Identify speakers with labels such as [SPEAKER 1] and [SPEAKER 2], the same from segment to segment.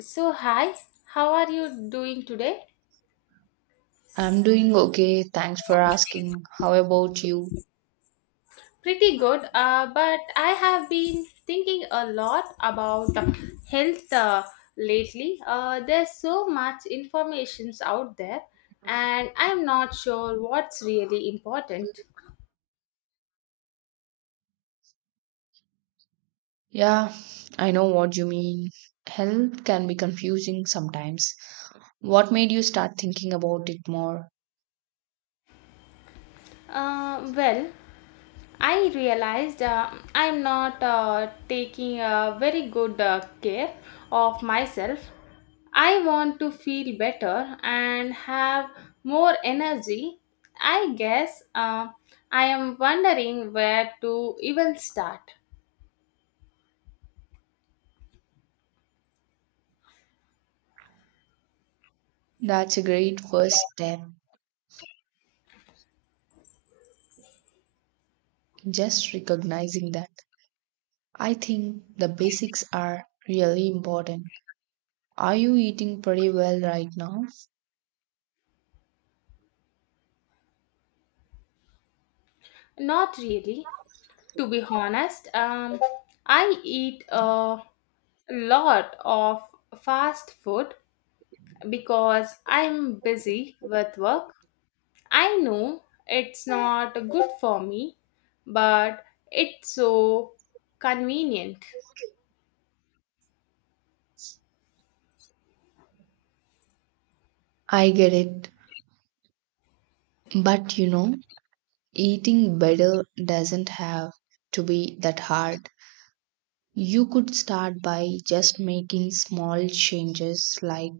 [SPEAKER 1] So, hi, how are you doing today?
[SPEAKER 2] I'm doing okay. Thanks for asking. How about you?
[SPEAKER 1] Pretty good, but I have been thinking a lot about health lately. There's so much information out there, and I'm not sure what's really important.
[SPEAKER 2] Yeah, I know what you mean. Health can be confusing sometimes. What made you start thinking about it more?
[SPEAKER 1] Uh, well, I realized I'm not taking a very good care of myself. I want to feel better and have more energy. I guess I am wondering where to even start.
[SPEAKER 2] That's a great first step. Just recognizing that. I think the basics are really important. Are you eating pretty well right now?
[SPEAKER 1] Not really, to be honest. I eat a lot of fast food because I'm busy with work. I know it's not good for me, but it's so convenient.
[SPEAKER 2] I get it. But eating better doesn't have to be that hard. You could start by just making small changes, like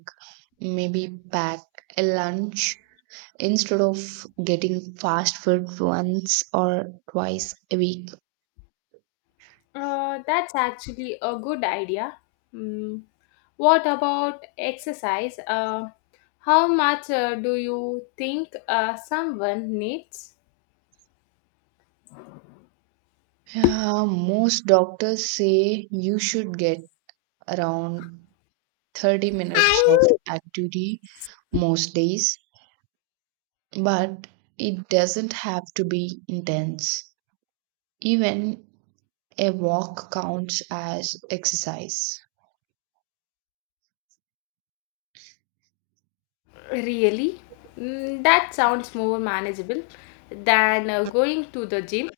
[SPEAKER 2] maybe pack a lunch instead of getting fast food once or twice a week.
[SPEAKER 1] That's actually a good idea. Mm. What about exercise? How much do you think someone needs?
[SPEAKER 2] Yeah, most doctors say you should get around 30 minutes of activity most days, but it doesn't have to be intense. Even a walk counts as exercise.
[SPEAKER 1] Really? Mm, that sounds more manageable than going to the gym.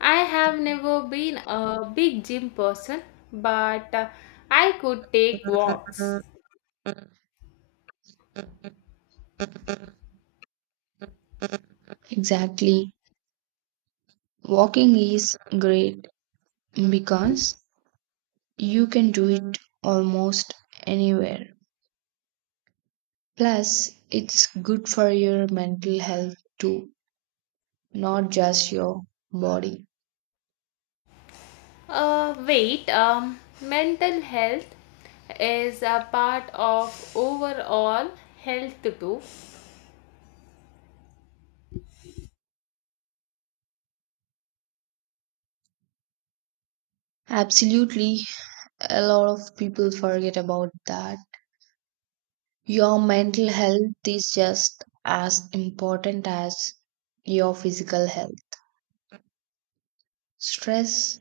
[SPEAKER 1] I have never been a big gym person, but I could take walks.
[SPEAKER 2] Exactly. Walking is great because you can do it almost anywhere. Plus, it's good for your mental health too, not just your body.
[SPEAKER 1] Mental health is a part of overall health too.
[SPEAKER 2] Absolutely, a lot of people forget about that. Your mental health is just as important as your physical health. Stress,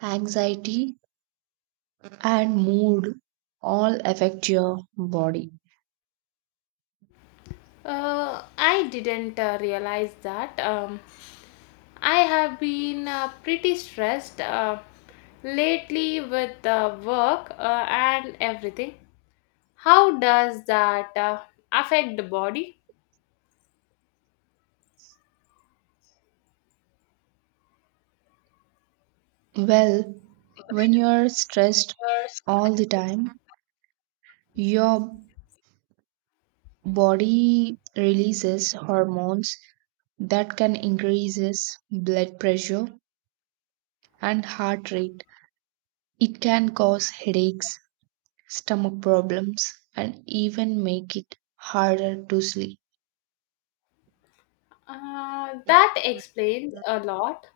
[SPEAKER 2] anxiety, and mood all affect your body.
[SPEAKER 1] I didn't realize that. I have been pretty stressed lately with work and everything. How does that affect the body?
[SPEAKER 2] Well, when you're stressed all the time, your body releases hormones that can increases blood pressure and heart rate. It can cause headaches, stomach problems, and even make it harder to sleep.
[SPEAKER 1] That explains a lot.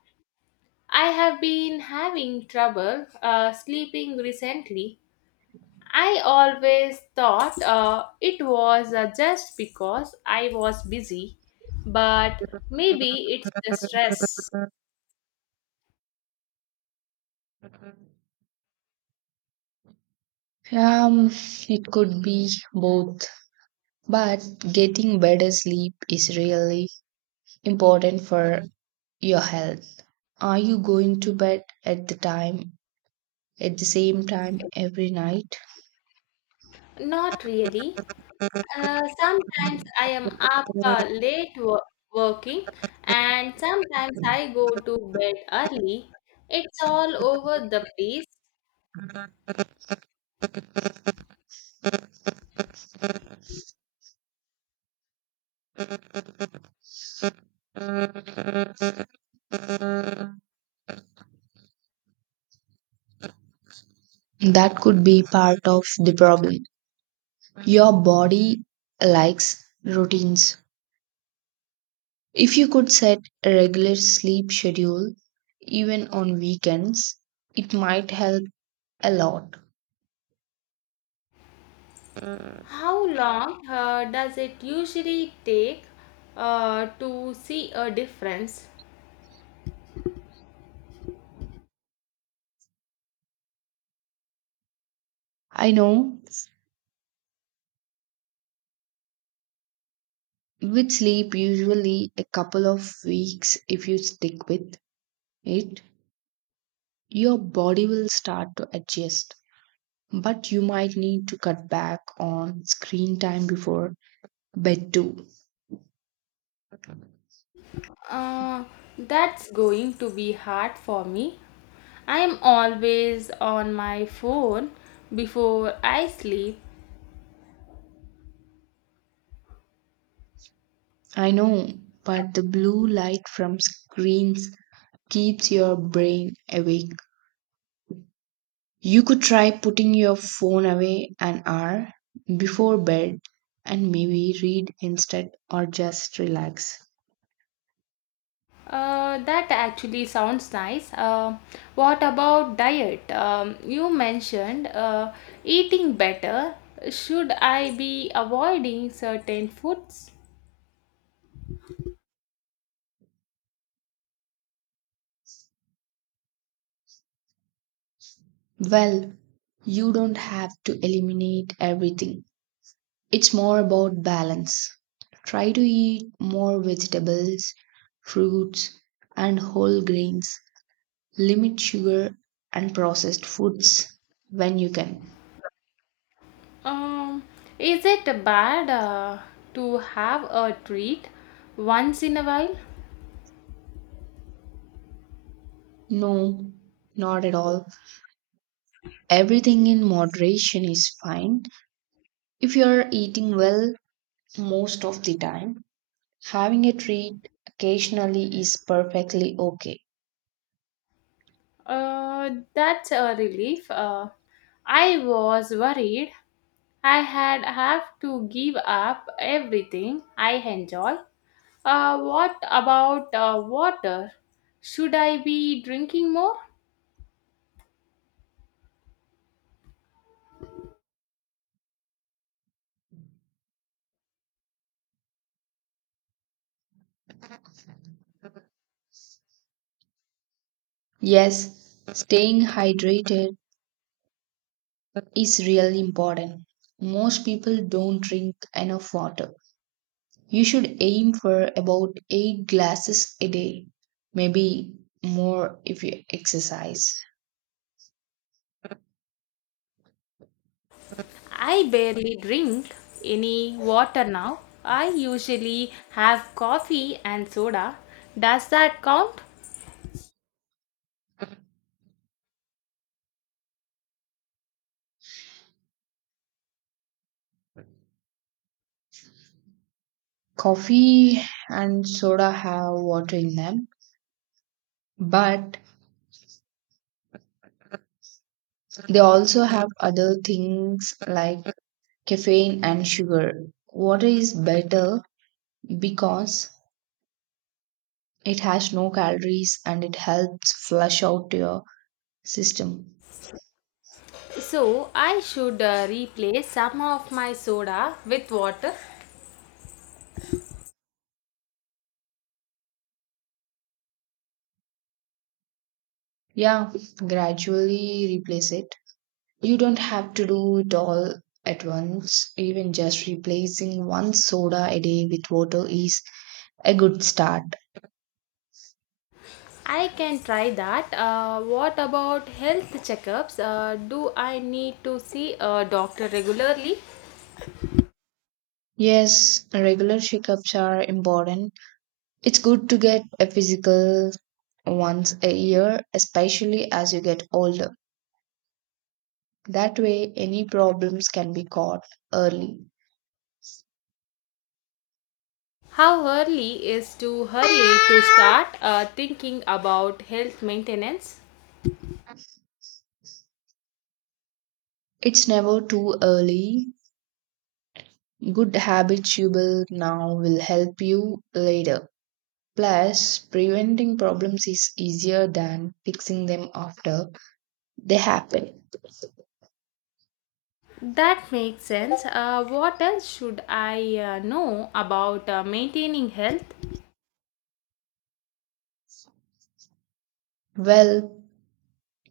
[SPEAKER 1] I have been having trouble sleeping recently. I always thought it was just because I was busy, but maybe it's the stress.
[SPEAKER 2] Um, it could be both, but getting better sleep is really important for your health. Are you going to bed at the same time every night?
[SPEAKER 1] Not really. Sometimes I am up late working, and sometimes I go to bed early. It's all over the place.
[SPEAKER 2] That could be part of the problem. Your body likes routines. If you could set a regular sleep schedule, even on weekends, it might help a lot.
[SPEAKER 1] How long does it usually take to see a difference?
[SPEAKER 2] I know, with sleep usually a couple of weeks. If you stick with it, your body will start to adjust, but you might need to cut back on screen time before bed too.
[SPEAKER 1] Uh, that's going to be hard for me. I am always on my phone before I sleep.
[SPEAKER 2] I know, but the blue light from screens keeps your brain awake. You could try putting your phone away an hour before bed and maybe read instead or just relax.
[SPEAKER 1] That actually sounds nice. What about diet? You mentioned eating better. Should I be avoiding certain foods?
[SPEAKER 2] Well, you don't have to eliminate everything. It's more about balance. Try to eat more vegetables, fruits, and whole grains. Limit sugar and processed foods when you can.
[SPEAKER 1] Um, is it bad to have a treat once in a while?
[SPEAKER 2] No, not at all. Everything in moderation is fine. If you're eating well most of the time, having a treat occasionally is perfectly okay.
[SPEAKER 1] That's a relief. I was worried I had have to give up everything I enjoy. What about water? Should I be drinking more?
[SPEAKER 2] Yes, staying hydrated is really important. Most people don't drink enough water. You should aim for about 8 glasses a day, maybe more if you exercise.
[SPEAKER 1] I barely drink any water now. I usually have coffee and soda. Does that count?
[SPEAKER 2] Coffee and soda have water in them. But they also have other things like caffeine and sugar. Water is better because it has no calories and it helps flush out your system.
[SPEAKER 1] So, I should replace some of my soda with water.
[SPEAKER 2] Yeah, gradually replace it. You don't have to do it all at once. Even just replacing one soda a day with water is a good start.
[SPEAKER 1] I can try that. What about health checkups? Do I need to see a doctor regularly?
[SPEAKER 2] Yes, regular shakeups are important. It's good to get a physical once a year, especially as you get older. That way, any problems can be caught early.
[SPEAKER 1] How early is too early to start thinking about health maintenance?
[SPEAKER 2] It's never too early. Good habits you build now will help you later. Plus, preventing problems is easier than fixing them after they happen.
[SPEAKER 1] That makes sense. What else should I know about maintaining health?
[SPEAKER 2] Well,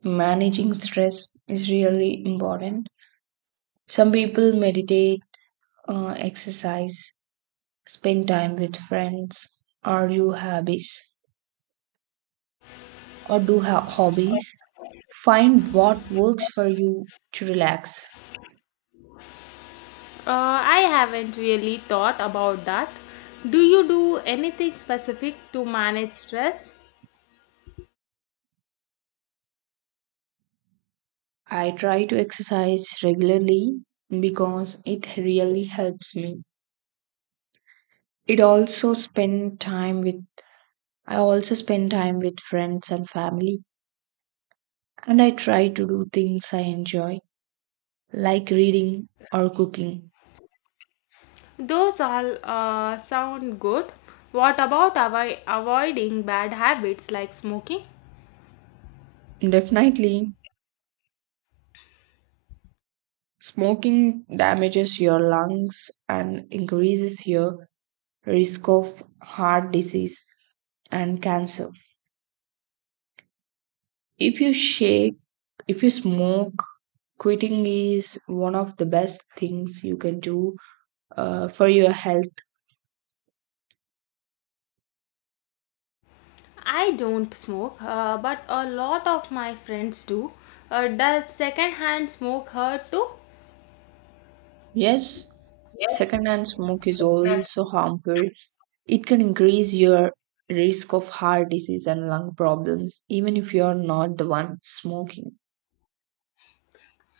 [SPEAKER 2] managing stress is really important. Some people meditate, exercise, spend time with friends or you hobbies or do hobbies. Find what works for you to relax.
[SPEAKER 1] I haven't really thought about that. Do you do anything specific to manage stress?
[SPEAKER 2] I try to exercise regularly because it really helps me. It also spend time with I also spend time with friends and family, and I try to do things I enjoy like reading or cooking.
[SPEAKER 1] Those all sound good. What about avoiding bad habits like smoking?
[SPEAKER 2] Definitely. Smoking damages your lungs and increases your risk of heart disease and cancer. If you shake, if you smoke, quitting is one of the best things you can do for your health.
[SPEAKER 1] I don't smoke, but a lot of my friends do. Does secondhand smoke hurt too?
[SPEAKER 2] Yes, secondhand smoke is also harmful. It can increase your risk of heart disease and lung problems, even if you are not the one smoking.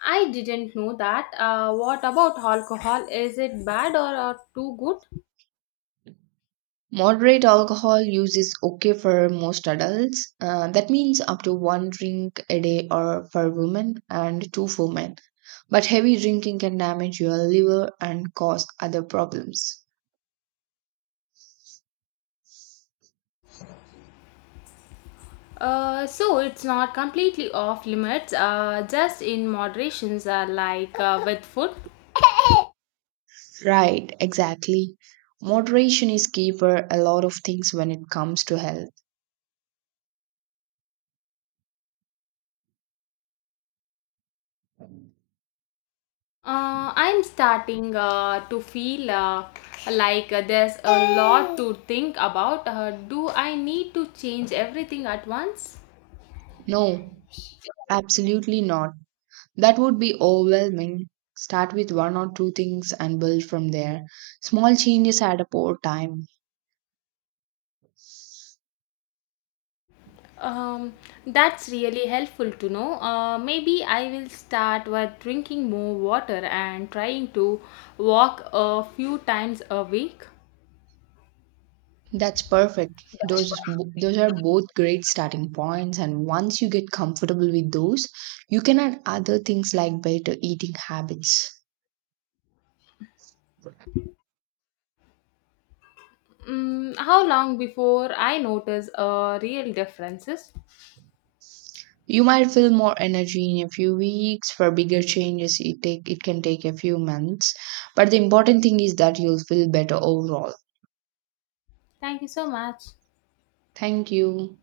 [SPEAKER 1] I didn't know that. What about alcohol? Is it bad or too good?
[SPEAKER 2] Moderate alcohol use is okay for most adults. That means up to one drink a day or for women and two for men. But heavy drinking can damage your liver and cause other problems.
[SPEAKER 1] So it's not completely off limits, just in moderations, like with food.
[SPEAKER 2] Right, exactly. Moderation is key for a lot of things when it comes to health.
[SPEAKER 1] I'm starting to feel like there's a lot to think about. Do I need to change everything at once?
[SPEAKER 2] No, absolutely not. That would be overwhelming. Start with one or two things and build from there. Small changes add up over time.
[SPEAKER 1] Um, that's really helpful to know. Maybe I will start with drinking more water and trying to walk a few times a week.
[SPEAKER 2] That's perfect. Those are both great starting points, and once you get comfortable with those, you can add other things like better eating habits.
[SPEAKER 1] Mm, how long before I notice real differences?
[SPEAKER 2] You might feel more energy in a few weeks. For bigger changes, it can take a few months. But the important thing is that you'll feel better overall.
[SPEAKER 1] Thank you so much.
[SPEAKER 2] Thank you.